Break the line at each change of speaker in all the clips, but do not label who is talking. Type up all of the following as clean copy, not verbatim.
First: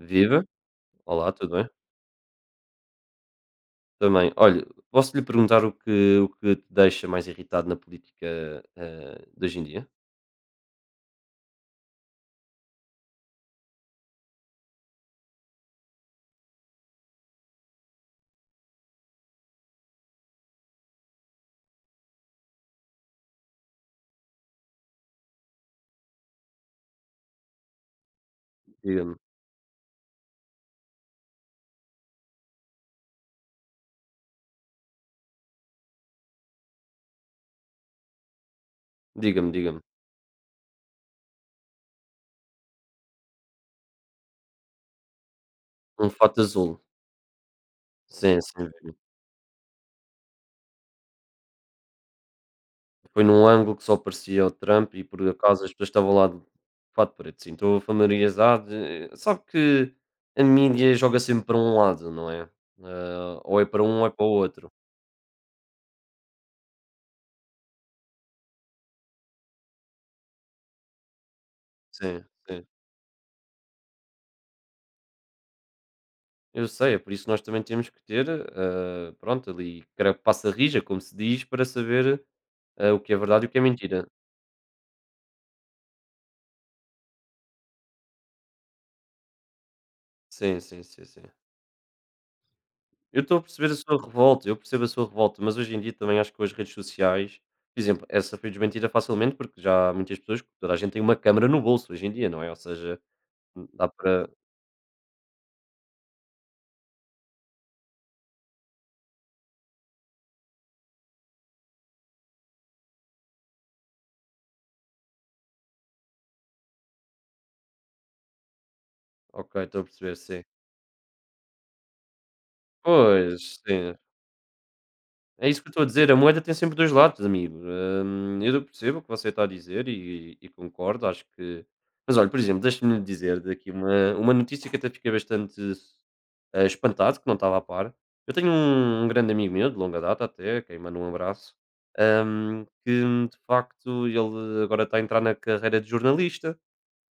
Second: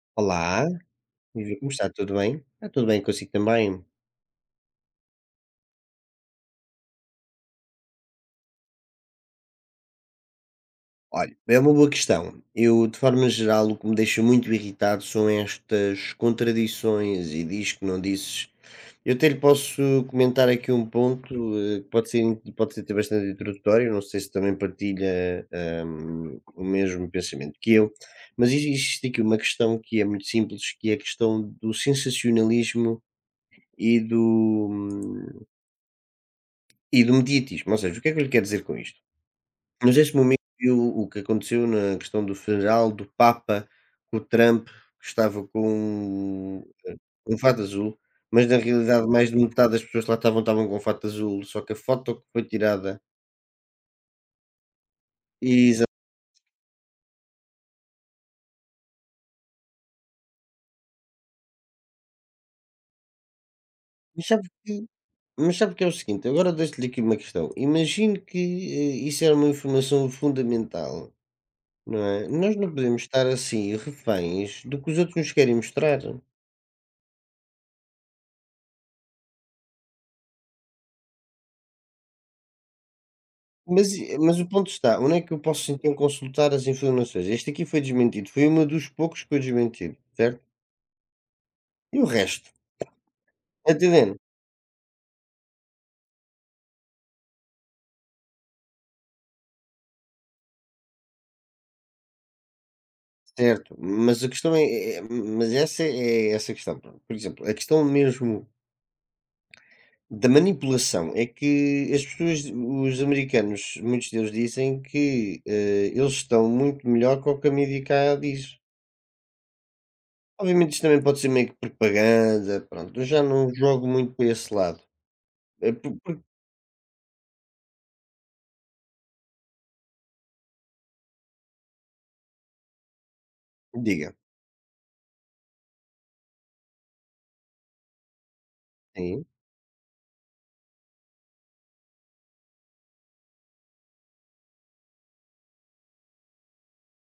Viva,
Olá,
olá, tudo
viva,
bem?
como está? Tudo bem? Está tudo bem consigo também?
Também. Olha, posso lhe perguntar o que te deixa mais irritado na política, de hoje em dia?
Olha, é uma boa questão. Eu, de forma geral, o que me deixa muito irritado são estas contradições e diz que não disses. Eu até lhe posso comentar aqui um ponto, que pode ser até bastante introdutório, não sei se também partilha o mesmo pensamento que eu, mas existe
Diga-me,
aqui uma questão que é muito simples, que é a questão do sensacionalismo e do, hum, e do mediatismo. Ou seja, o que é que eu lhe quero dizer com isto?
diga-me.
Mas este momento viu o que aconteceu na questão do funeral do Papa, que o Trump estava
Um fato
com
azul.
um fato azul,
Sim,
mas na
sim, vi.
realidade mais de metade das pessoas que lá estavam, estavam com um fato azul, só que a foto que foi tirada.
Foi num ângulo que só aparecia o Trump e por acaso as
exa
pessoas estavam lá de fato preto. Sim, estou familiarizado, sabe que a mídia joga sempre para um lado, não é? Ou é para um ou é para
mas
o
sabe
outro.
que mas sabe que é o seguinte, agora deixo-lhe aqui uma questão, imagine que, isso era uma informação fundamental, não
Sim,
é? Nós
sim.
não podemos estar assim reféns do que os outros nos querem mostrar.
Eu sei, é por isso que nós também temos que ter, pronto, ali carapaça rija, como se diz, para saber, o que é verdade e o que é
Mas
mentira.
e mas o ponto está, onde é que eu posso então consultar as informações? Este aqui foi desmentido, foi um dos poucos que foi desmentido, certo?
Sim, sim, sim, sim.
E o resto?
Eu estou a perceber a sua
Entendendo?
revolta, eu percebo a sua revolta, mas hoje em dia também acho que com as redes sociais, por exemplo, essa foi desmentida facilmente porque já há muitas pessoas, toda a gente tem uma câmara no bolso hoje em dia, não é? Ou seja,
Certo,
dá
mas
para.
a questão é, mas essa é essa a questão, pronto. Por exemplo, a questão mesmo da manipulação é que as pessoas os americanos, muitos deles dizem que, eles estão muito melhor com o que a mídia cá diz.
Ok, estou a perceber, sim.
Obviamente isto também pode ser meio que propaganda, pronto, eu já não
Pois,
jogo
sim.
muito para esse lado.
É isso que eu
Eh,
estou a dizer, a
por
moeda tem sempre 2 lados, amigo. Eu percebo o que você está a dizer e concordo, acho que mas olha, por exemplo, deixa-me dizer daqui uma
diga.
uma notícia que até fiquei bastante, espantado, que não estava a par. Eu tenho um
Sim,
grande amigo meu, de longa data até, a quem mando um abraço, que de facto ele agora está a entrar na carreira de jornalista.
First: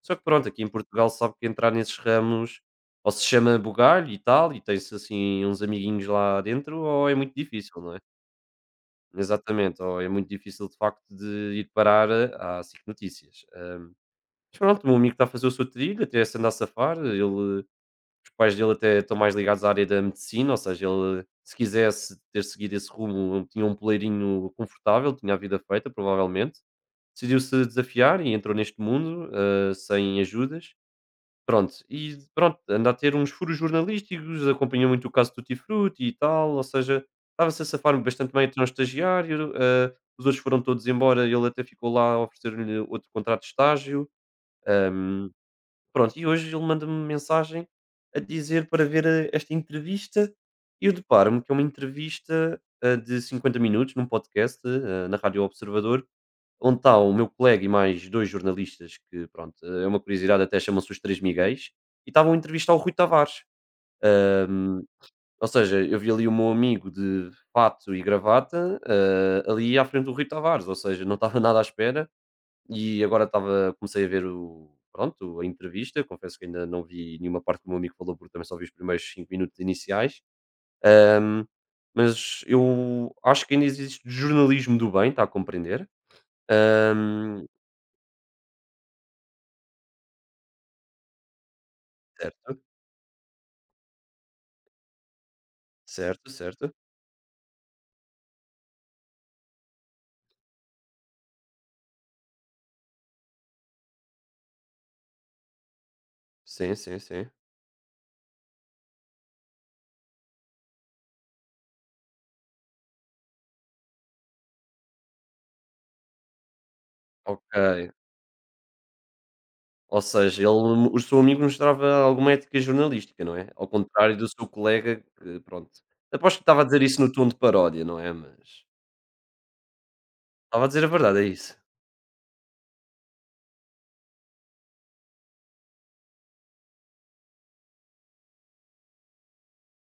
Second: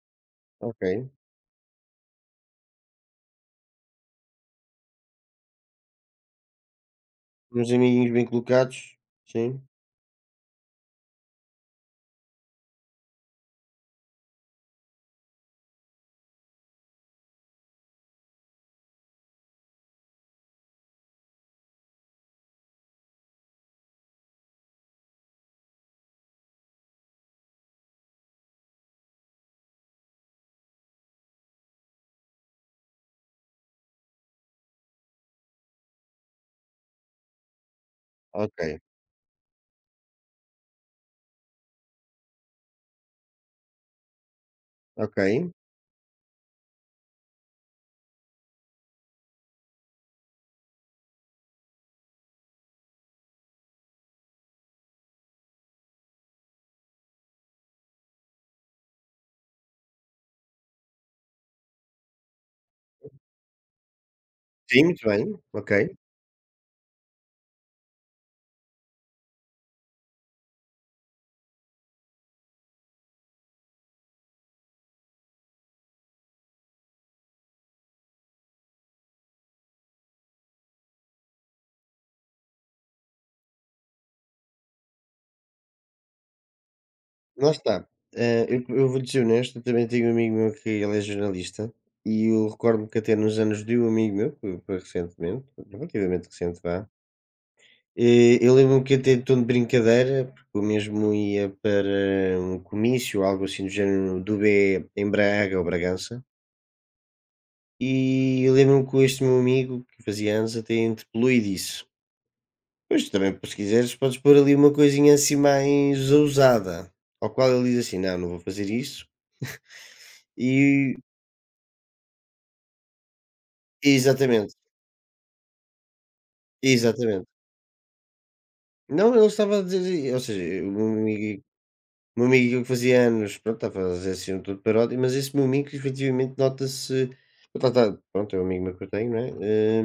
Só que pronto, aqui em
ok.
Portugal se sabe que entrar nesses ramos ou se chama bugalho e tal, e tem-se assim uns amiguinhos lá dentro, ou é muito
Uns
difícil, não é?
amiguinhos bem colocados, sim,
Exatamente, ou é muito difícil de facto de ir parar à SIC Notícias. Mas pronto, o meu amigo está a fazer o seu trilho, até se andar a safar, ele, os pais dele até estão mais ligados à área da medicina, ou seja, ele se quisesse ter seguido esse rumo, tinha um poleirinho confortável, tinha a vida feita, provavelmente. Decidiu-se desafiar e entrou neste mundo ah, sem ajudas. Pronto, e pronto, anda a ter uns furos jornalísticos, acompanhou muito o caso do Tutti Frutti e tal, ou seja, estava-se a safar bastante bem até um
ok,
estagiário, os outros foram todos embora, ele até ficou lá a oferecer-lhe outro contrato de estágio.
ok.
ehm, Pronto, e hoje ele manda-me uma mensagem a dizer para ver esta entrevista e eu deparo-me que é uma entrevista de 50 minutos num podcast na Rádio Observador, onde está o meu colega e mais dois jornalistas, que pronto, é uma curiosidade, até chamam-se os Três Miguéis, e estavam a entrevistar o Rui Tavares. Ahm,
Sim, muito bem,
ou
ok.
seja, eu vi ali o meu amigo de fato e gravata, ali à frente do Rui Tavares, ou seja, não estava nada à espera e agora estava comecei a ver o pronto, a entrevista. Confesso que ainda não vi nenhuma parte que o meu amigo falou, porque também só vi os primeiros 5 minutos iniciais. Ahm, mas eu acho que ainda existe jornalismo do bem, está a compreender? Ahm,
Lá está, eu vou dizer ser honesto, eu também tenho um amigo meu que ele é jornalista, e eu
Certo,
recordo-me que até nos anos de um amigo meu, que foi recentemente, relativamente
certo,
recente
certo.
vá, eu lembro-me que até em tom de brincadeira, porque eu mesmo ia para um comício, algo assim do género, do B em Braga ou Bragança,
Sim, sim, sim.
e eu lembro-me que este meu amigo, que fazia anos, até interpelou e disse: "Pois, também se quiseres podes pôr ali uma coisinha assim mais ousada", ao qual
Ok.
ele diz assim: "Não, não vou fazer isso",
Ou seja, ele,
e
o seu amigo mostrava alguma ética jornalística, não é? Ao contrário do seu
exatamente,
colega, que pronto. Aposto que estava a dizer isso no tom
exatamente.
de paródia, não é? Mas
Não, ele estava a dizer, ou seja,
estava a
o
dizer a
meu
verdade, é
amigo
isso.
meu amigo que fazia anos, pronto, está a fazer assim um todo paródia, mas esse meu amigo efetivamente nota-se. Pronto, é um amigo meu que eu tenho, não é?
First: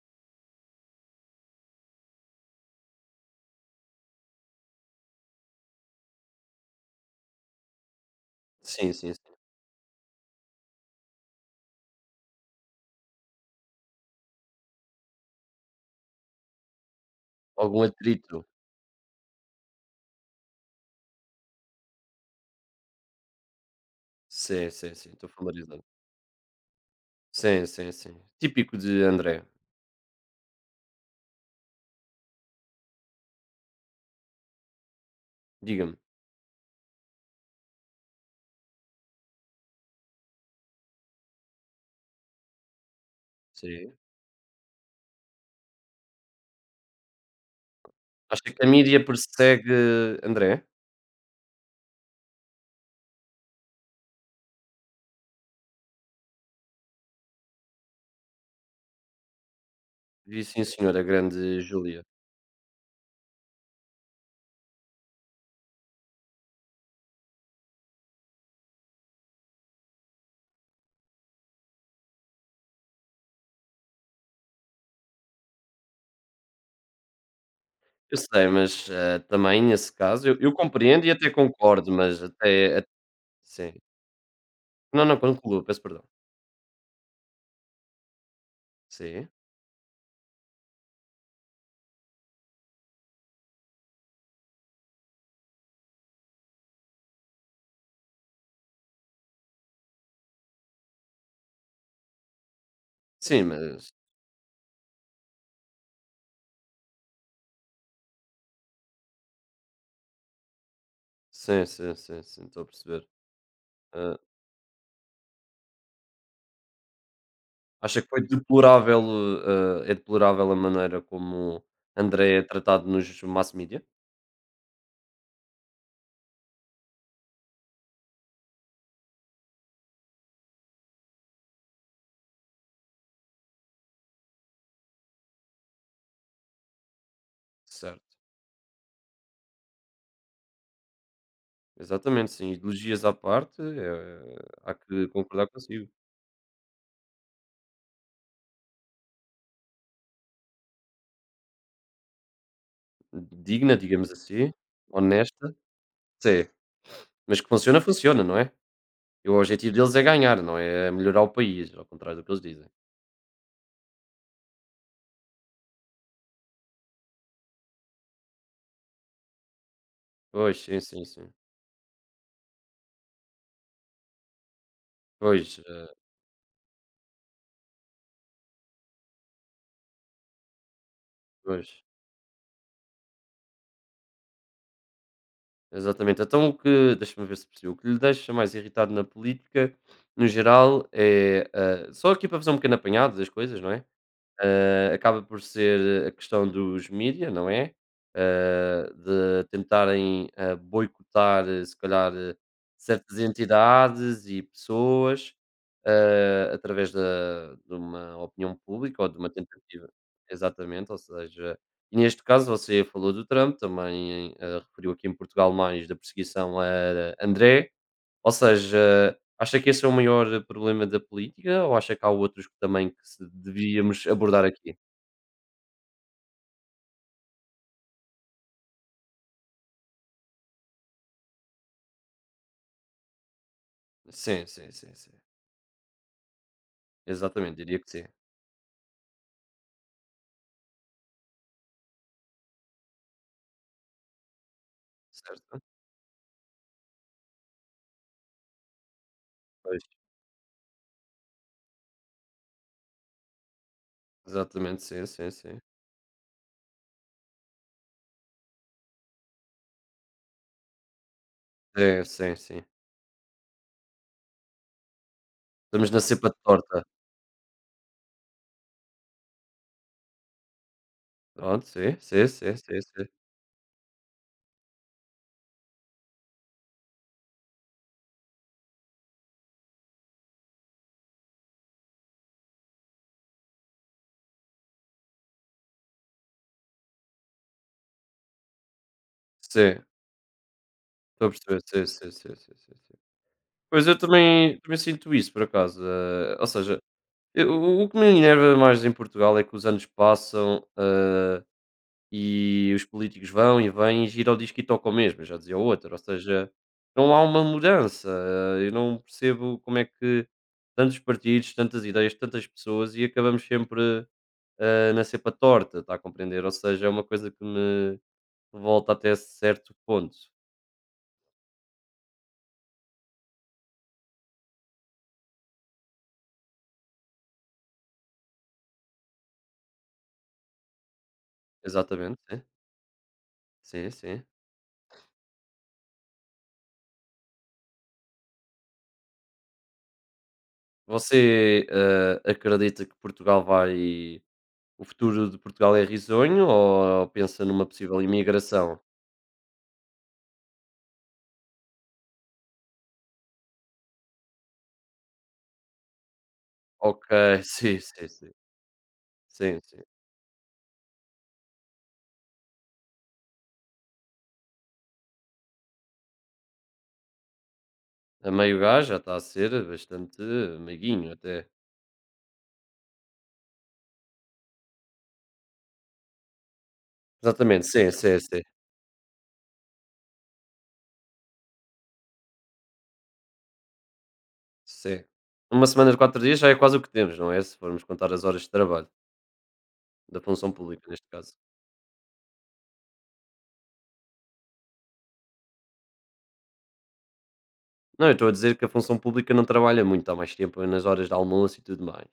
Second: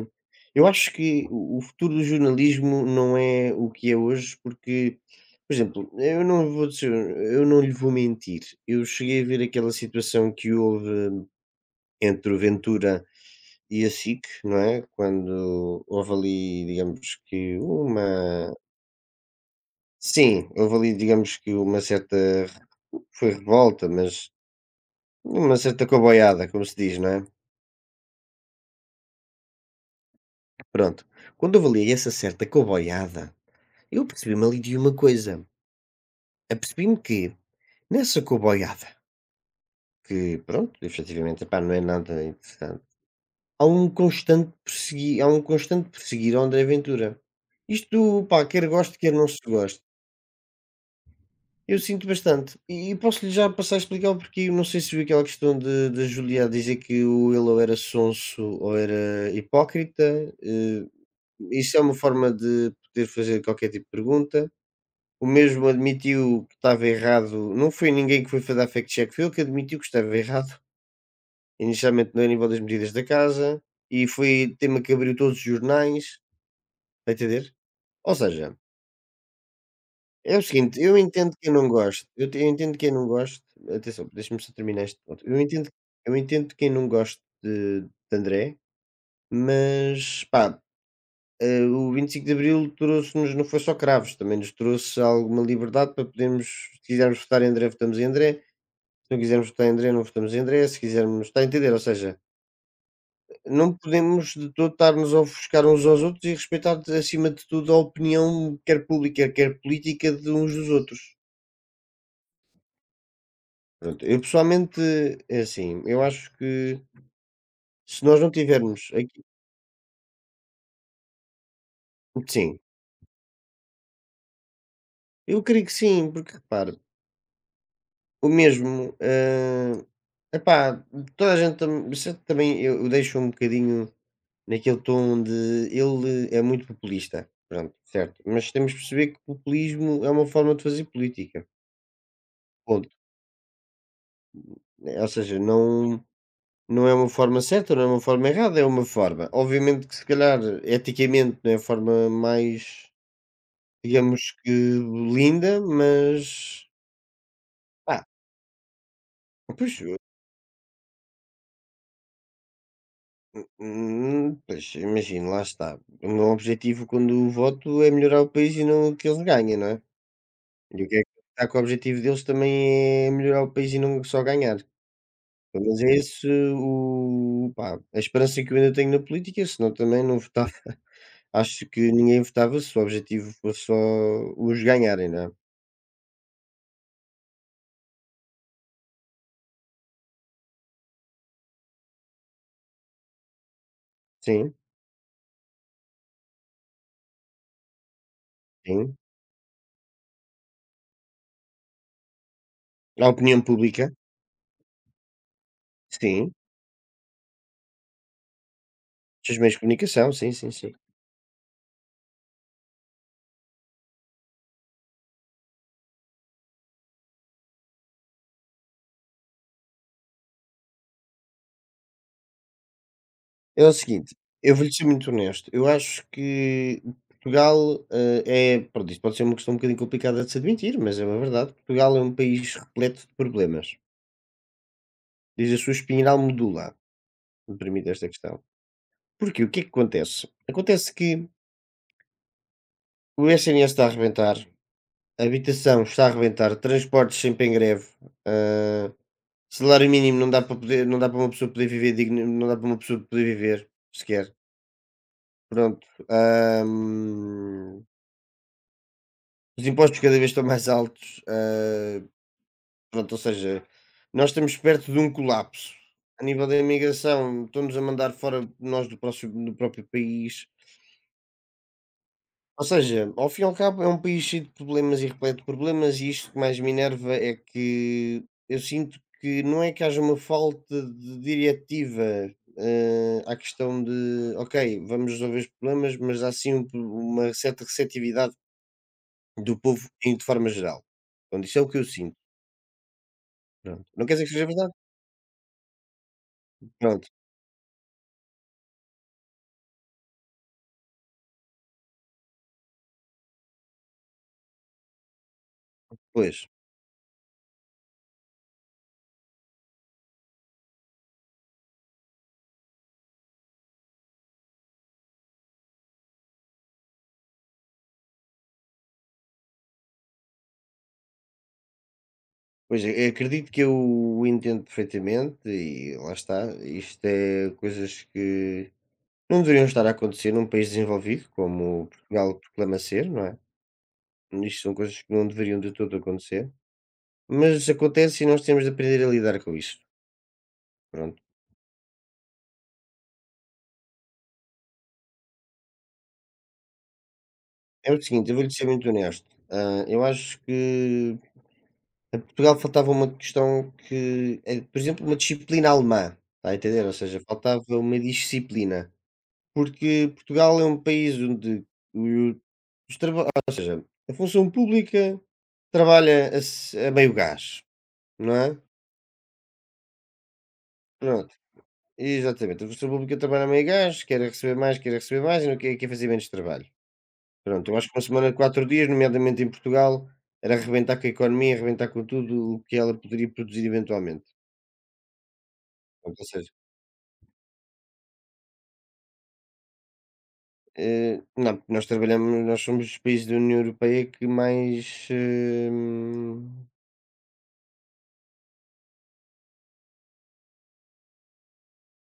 Eh, Eu acho que o futuro do jornalismo não é o que é hoje, porque, por exemplo, eu não vou dizer, eu não lhe vou mentir. Eu
Sim, sim,
cheguei a
sim.
ver aquela situação que houve entre o Ventura e a SIC, não é? Quando houve ali, digamos que
Algum atrito.
uma. Sim, houve ali, digamos que uma certa, foi revolta, mas
Sim, sim, sim, estou
uma
familiarizado.
certa coboiada, como se diz, não é?
Sim, sim, sim. Típico de André.
Pronto. Quando eu avaliei essa certa coboiada, eu percebi-me ali de uma coisa.
Diga-me.
Apercebi-me que, nessa coboiada, que, pronto, efetivamente, epá, não é nada interessante, há um
Sim.
constante perseguir, há um constante perseguir ao André Ventura. Isto,
Acha
pá,
que a
quer goste,
mídia
quer não se
persegue
goste.
André?
Eu sinto bastante. E posso-lhe já passar a explicar o porquê. Eu não sei se viu aquela questão da Julia dizer que o ele ou era sonso ou era hipócrita.
Vi sim
eh,
senhora grande
Isso é uma
Júlia.
forma de poder fazer qualquer tipo de pergunta. O mesmo admitiu que estava errado. Não foi ninguém que foi fazer a fact-check, foi ele que admitiu que estava errado, inicialmente no nível das medidas da casa, e foi tema que abriu todos os jornais. Está a entender? Ou
Eu sei,
seja,
mas, também nesse caso
é
eu
o
eu
seguinte, eu
compreendo e até
entendo quem não
concordo,
gosta.
mas
Eu, eu
até
entendo
a
quem não gosta.
sim.
Atenção, deixa-me só terminar este
Não, não,
ponto.
conclua, peço perdão.
Eu entendo quem não goste de André,
Sim.
mas pá, o 25 de Abril trouxe-nos não foi só cravos, também nos trouxe alguma liberdade para podermos, se quisermos votar em André, votamos em André, se não quisermos votar em André, não votamos em André, se quisermos, está a entender? Ou seja,
Sim,
não
mas
podemos de todo estar-nos a ofuscar uns aos outros e respeitar, acima de tudo, a opinião, quer pública, quer política, de uns dos outros.
sim, sim, sim, sim, estou a perceber.
Pronto,
Hã,
eu pessoalmente, é assim, eu acho que
acha
se
que
nós
foi
não tivermos
deplorável,
aqui.
é deplorável a maneira como André é
Sim,
tratado nos mass media?
eu creio que sim, porque repara, o mesmo, epá, toda a gente tam se também eu deixo um bocadinho naquele tom de ele é muito populista, pronto, certo,
Certo.
mas temos de perceber que populismo é uma forma de fazer política,
Exatamente, sim.
ponto.
Ideologias à parte, há
Né?
que
Ou seja,
concordar consigo.
não é uma forma certa, não é uma forma errada, é uma forma. Obviamente que se calhar eticamente não é a forma mais,
Digna, digamos
digamos que
assim, honesta,
linda,
sim.
mas,
Mas que funciona,
pá,
funciona, não é? E o
pois.
objetivo deles é ganhar, não é? É melhorar o país, ao contrário do que eles dizem.
Pois imagino, lá está. O meu objetivo quando voto é melhorar o país e não que eles ganhem, não é?
Pois, sim,
E o que é
sim,
que
sim.
está com o objetivo deles também é melhorar o país e não só ganhar.
Pois,
Mas
eh,
é esse o, pá, a esperança que eu ainda tenho na política, senão também não votava.
pois.
Acho que ninguém votava se o objetivo fosse só os ganharem, não é?
Exatamente. Então o que deixa-me ver se percebi. O que lhe deixa mais irritado na política, no geral, é, ah, só aqui para fazer um pequeno apanhado das coisas, não é?
Sim,
Ah, acaba por ser a questão dos mídia, não é? Ah,
sim.
de tentarem, ah, boicotar, eh, se calhar, eh,
A
certas
opinião pública,
entidades e pessoas,
sim.
ah, através da de uma opinião pública ou de uma
Os meios de
tentativa
comunicação, sim, sim, sim.
exatamente, ou seja, e neste caso você falou do Trump, também, ah, referiu aqui em Portugal mais da perseguição a André, ou seja, acha que esse é o maior problema da política ou acha que há outros que também que se
É o
devíamos
seguinte,
abordar
eu vou-lhe
aqui?
ser muito honesto. Eu acho que Portugal, é pronto, isto pode ser uma questão um bocadinho complicada de se admitir, mas é uma verdade. Portugal é um país repleto de problemas.
Sim, sim, sim, sim.
Diz a sua espinhal medula, se
Exatamente,
me
diria que
permite
sim.
esta questão. Porque o que é que acontece? Acontece que o SNS está a arrebentar, a
Certo?
habitação está a arrebentar, transportes sempre em greve, ah,
Pois.
salário mínimo não dá para poder, não dá para uma pessoa poder viver digno, não dá para uma pessoa poder viver sequer.
Exatamente, sim, sim, sim.
Pronto. Os impostos cada vez estão mais altos,
Sim, sim, sim.
pronto, ou seja, nós estamos perto de um colapso.
Estamos na
A
cepa de
nível da
torta.
imigração, estão-nos a mandar fora nós do próprio país.
Pronto, sim, sim, sim,
Ou
sim, sim.
seja, ao fim e ao cabo, é um país cheio de problemas e repleto de problemas, e isto que mais me enerva é que eu sinto que não é que haja uma falta de diretiva à questão de, ok, vamos resolver os problemas, mas há sim uma certa receptividade do
Sim,
povo de forma geral.
estou a
Então, isso
perceber,
é o que eu
sim, sim,
sinto.
sim, sim, sim, sim.
Pronto.
Pois eu
Não quer dizer que seja
também,
verdade.
também sinto isso, por acaso. Eh, ou seja,
Pronto,
eu- o que me enerva mais em Portugal é que os anos passam. Eh, e os políticos vão e vêm e gira o disco e tocam mesmo, já dizia o outro, ou
pois.
seja, não há uma mudança. Eu não percebo como é que tantos partidos, tantas ideias, tantas pessoas e acabamos sempre na cepa torta, está a compreender? Ou seja, é uma coisa que me revolta até certo ponto.
Pois, eu acredito que eu entendo perfeitamente e lá está. Isto é coisas que não deveriam estar a acontecer num país desenvolvido, como Portugal
Exatamente,
proclama ser, não é?
sim, sim, sim.
Isto são coisas que não deveriam de todo acontecer. Mas acontece e nós temos de aprender a lidar com isto. Pronto.
Você eh, acredita que Portugal vai. O futuro de Portugal é risonho ou pensa numa
É o
possível
seguinte, eu vou-lhe ser
imigração?
muito honesto. Ah, eu acho que a Portugal faltava uma questão que é, por exemplo, uma disciplina alemã. Está a entender? Ou
Ok,
seja, faltava
sim,
uma
sim, sim.
disciplina.
Sim, sim.
Porque Portugal é um país onde o os traba ou seja, a função pública trabalha a meio gás,
A
não é?
meio gás já está a ser bastante meiguinho
Pronto,
até.
exatamente. A função pública trabalha a meio gás, quer é receber mais, quer é receber mais e não quer fazer menos trabalho.
Exatamente,
Pronto, eu acho
sim,
que uma
sim,
semana de
sim,
4 dias, nomeadamente em Portugal, era arrebentar com a economia, arrebentar com tudo o que ela poderia produzir eventualmente.
sim. Uma semana de quatro
Pronto, ou
dias já
seja,
é quase o que temos, não é? Se formos contar as horas de trabalho, da função pública neste caso.
não, porque nós trabalhamos nós somos dos países da União Europeia que mais, hum.
Não, eu estou a dizer que a função pública não trabalha muito, há mais tempo nas horas de almoço e tudo mais.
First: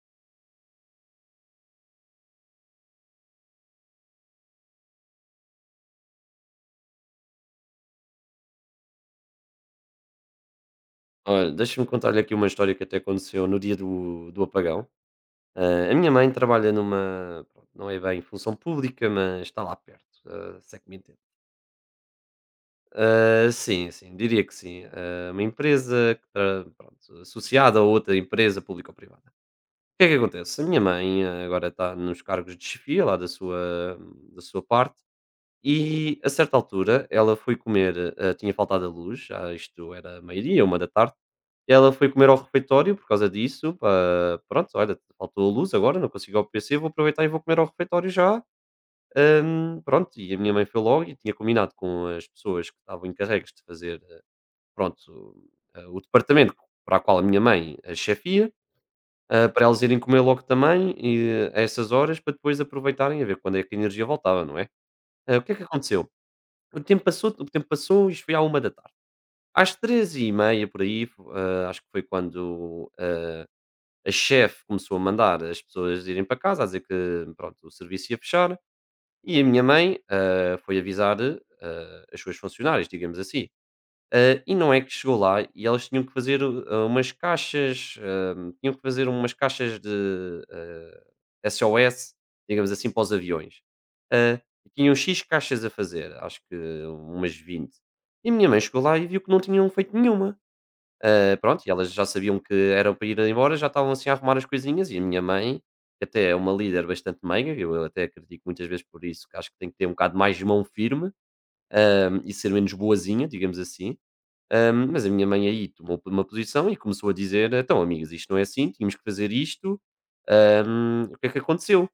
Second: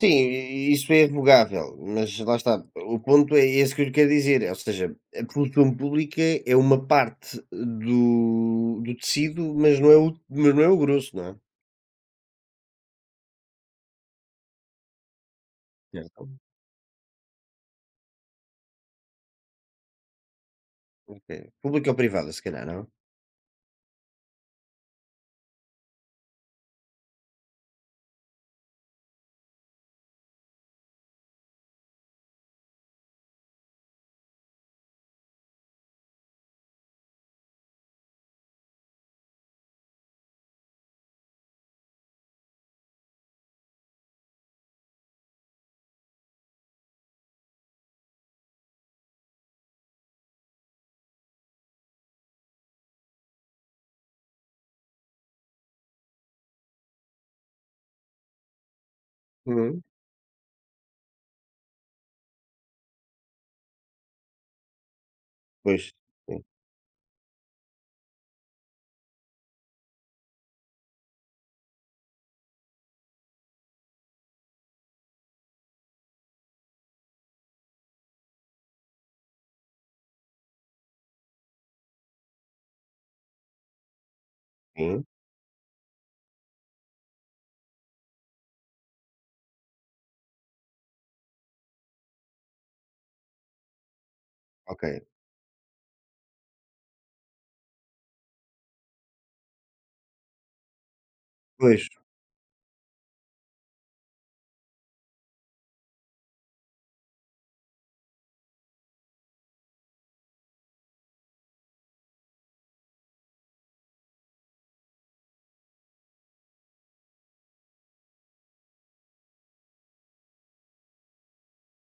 Sim, isso é revogável, mas lá está, o ponto é esse que eu lhe quero dizer, ou seja, a produção pública é uma parte do tecido, mas não é o grosso, não é?
Olha, deixa-me contar-lhe aqui uma história que até aconteceu no dia do, do apagão. Ah, a minha
Certo.
mãe
Hum.
trabalha numa, pronto, não é bem função pública, mas está lá perto, ah, se é que me entende.
Ok. Pública ou privada, se calhar, não?
Ah, sim, sim, diria que sim. Ah, uma empresa que pronto, associada a outra empresa pública ou privada. O que é que acontece? A minha mãe ah, agora está nos cargos de chefia lá da sua parte e a certa altura ela foi comer, ah, tinha faltado a luz, já isto era meio-dia, 1 da tarde, e ela foi comer ao refeitório por causa disso. Pá, pronto, olha, faltou a luz agora, não consigo ir ao PC, vou aproveitar e vou comer ao refeitório já. Pronto, e a minha mãe foi logo e tinha combinado com as pessoas que estavam encarregues de fazer, pronto, o departamento para a qual a minha mãe chefia, ah, para elas
Uhum.
irem comer logo também e, a essas horas para depois aproveitarem a ver quando é que a energia voltava, não é? Ah, o que é que
Pois,
aconteceu?
sim,
O tempo passou e isto foi à 1 da tarde. Às 3 e meia, por aí, ah, acho que foi quando ah, a chefe começou a mandar as pessoas irem para casa, a dizer que pronto, o serviço ia fechar e a minha mãe, ah, foi avisar, ah, as suas funcionárias, digamos assim. Ah, e não é que
sim,
chegou lá e elas tinham que fazer, ah, umas caixas, ah, tinham que fazer umas caixas de, ah, SOS, digamos assim, para os aviões. Ah, e tinham
ok.
X caixas a fazer, acho que umas vinte. E a minha mãe chegou lá e viu que não tinham feito nenhuma. Ah, pronto, e
Pois,
elas já sabiam que era para ir embora, já estavam assim a arrumar as coisinhas. E a minha mãe, que até é uma líder bastante meiga, eu até critico muitas vezes por isso, que acho que tem que ter um bocado mais de mão firme ah, e ser menos boazinha, digamos assim. Ah, mas a minha mãe aí tomou uma posição e começou a dizer: então, amigas, isto não é assim, tínhamos que fazer isto. Ah, o que é que aconteceu?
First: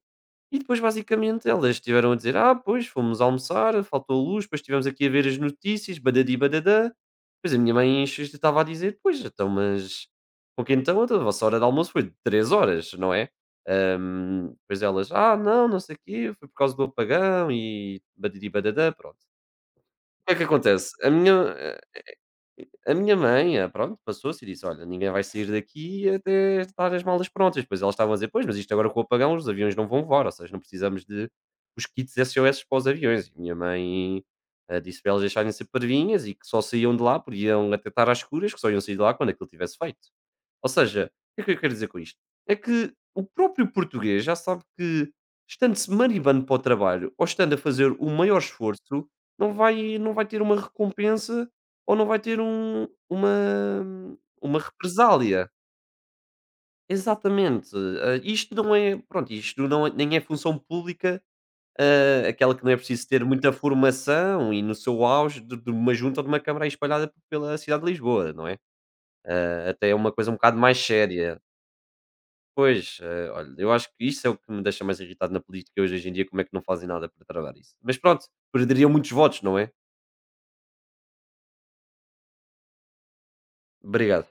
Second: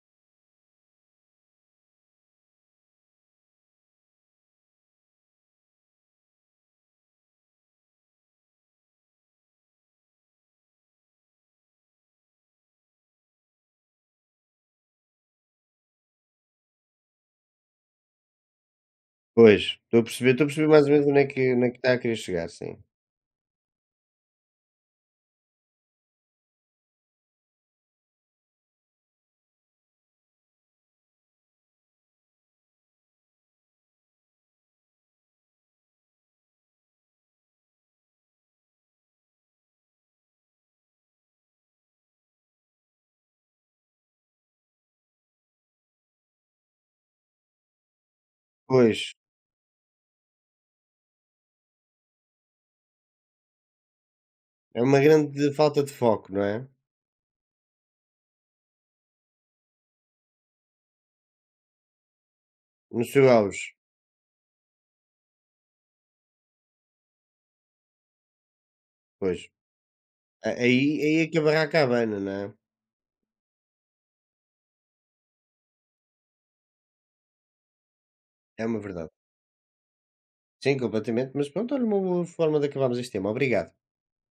E depois, basicamente, elas estiveram a dizer: "Ah, pois, fomos almoçar, faltou luz, depois estivemos aqui a ver as notícias, badadi badadã". Depois a minha mãe estava a dizer: "Pois, então, mas com que então? Então a vossa hora de almoço foi de 3 horas, não é?" Depois elas: "Ah, não, não sei o quê, foi por causa do apagão e badidi badadã", pronto.
pois, estou a
O
perceber
que é que
estou a perceber mais
acontece?
ou menos onde é que onde é que está a querer chegar, sim.
A minha mãe, ah, pronto, passou-se e disse: "Olha, ninguém vai sair daqui até estar as malas prontas". Depois elas estavam a dizer: "Pois, mas isto agora com o apagão os aviões não vão voar, ou seja, não precisamos de os kits SOS para os aviões". E minha mãe, ah, disse para elas deixarem de ser parvinhas e que só saíam de lá, porque iam até estar às escuras, que só iam sair de lá quando aquilo tivesse feito. Ou seja, o que é que eu quero dizer com isto? É que o próprio português já sabe que, estando-se maribando para o trabalho ou estando a fazer o maior
Pois,
esforço, não vai ter uma recompensa ou não vai ter um, uma
é uma
represália.
grande falta de foco, não é?
Exatamente. Ah, isto não é. Pronto, isto não é- nem é função pública, ah, aquela que não é
No
preciso ter
seu
muita
auge,
formação e no seu auge de uma junta ou de uma câmara aí espalhada pela cidade de Lisboa, não é?
pois.
Ah, até é uma coisa um
A
bocado mais
aí aí é que
séria.
a barraca abana, não é?
Pois, eh, olha, eu acho que isso é o que me deixa mais irritado na política hoje, hoje em dia, como é que não fazem nada para travar isso. Mas pronto,
É uma
perderiam muitos
verdade.
votos, não é?
Sim, completamente. Mas pronto, olha, uma boa forma de acabarmos este tema. Obrigado.
Obrigado.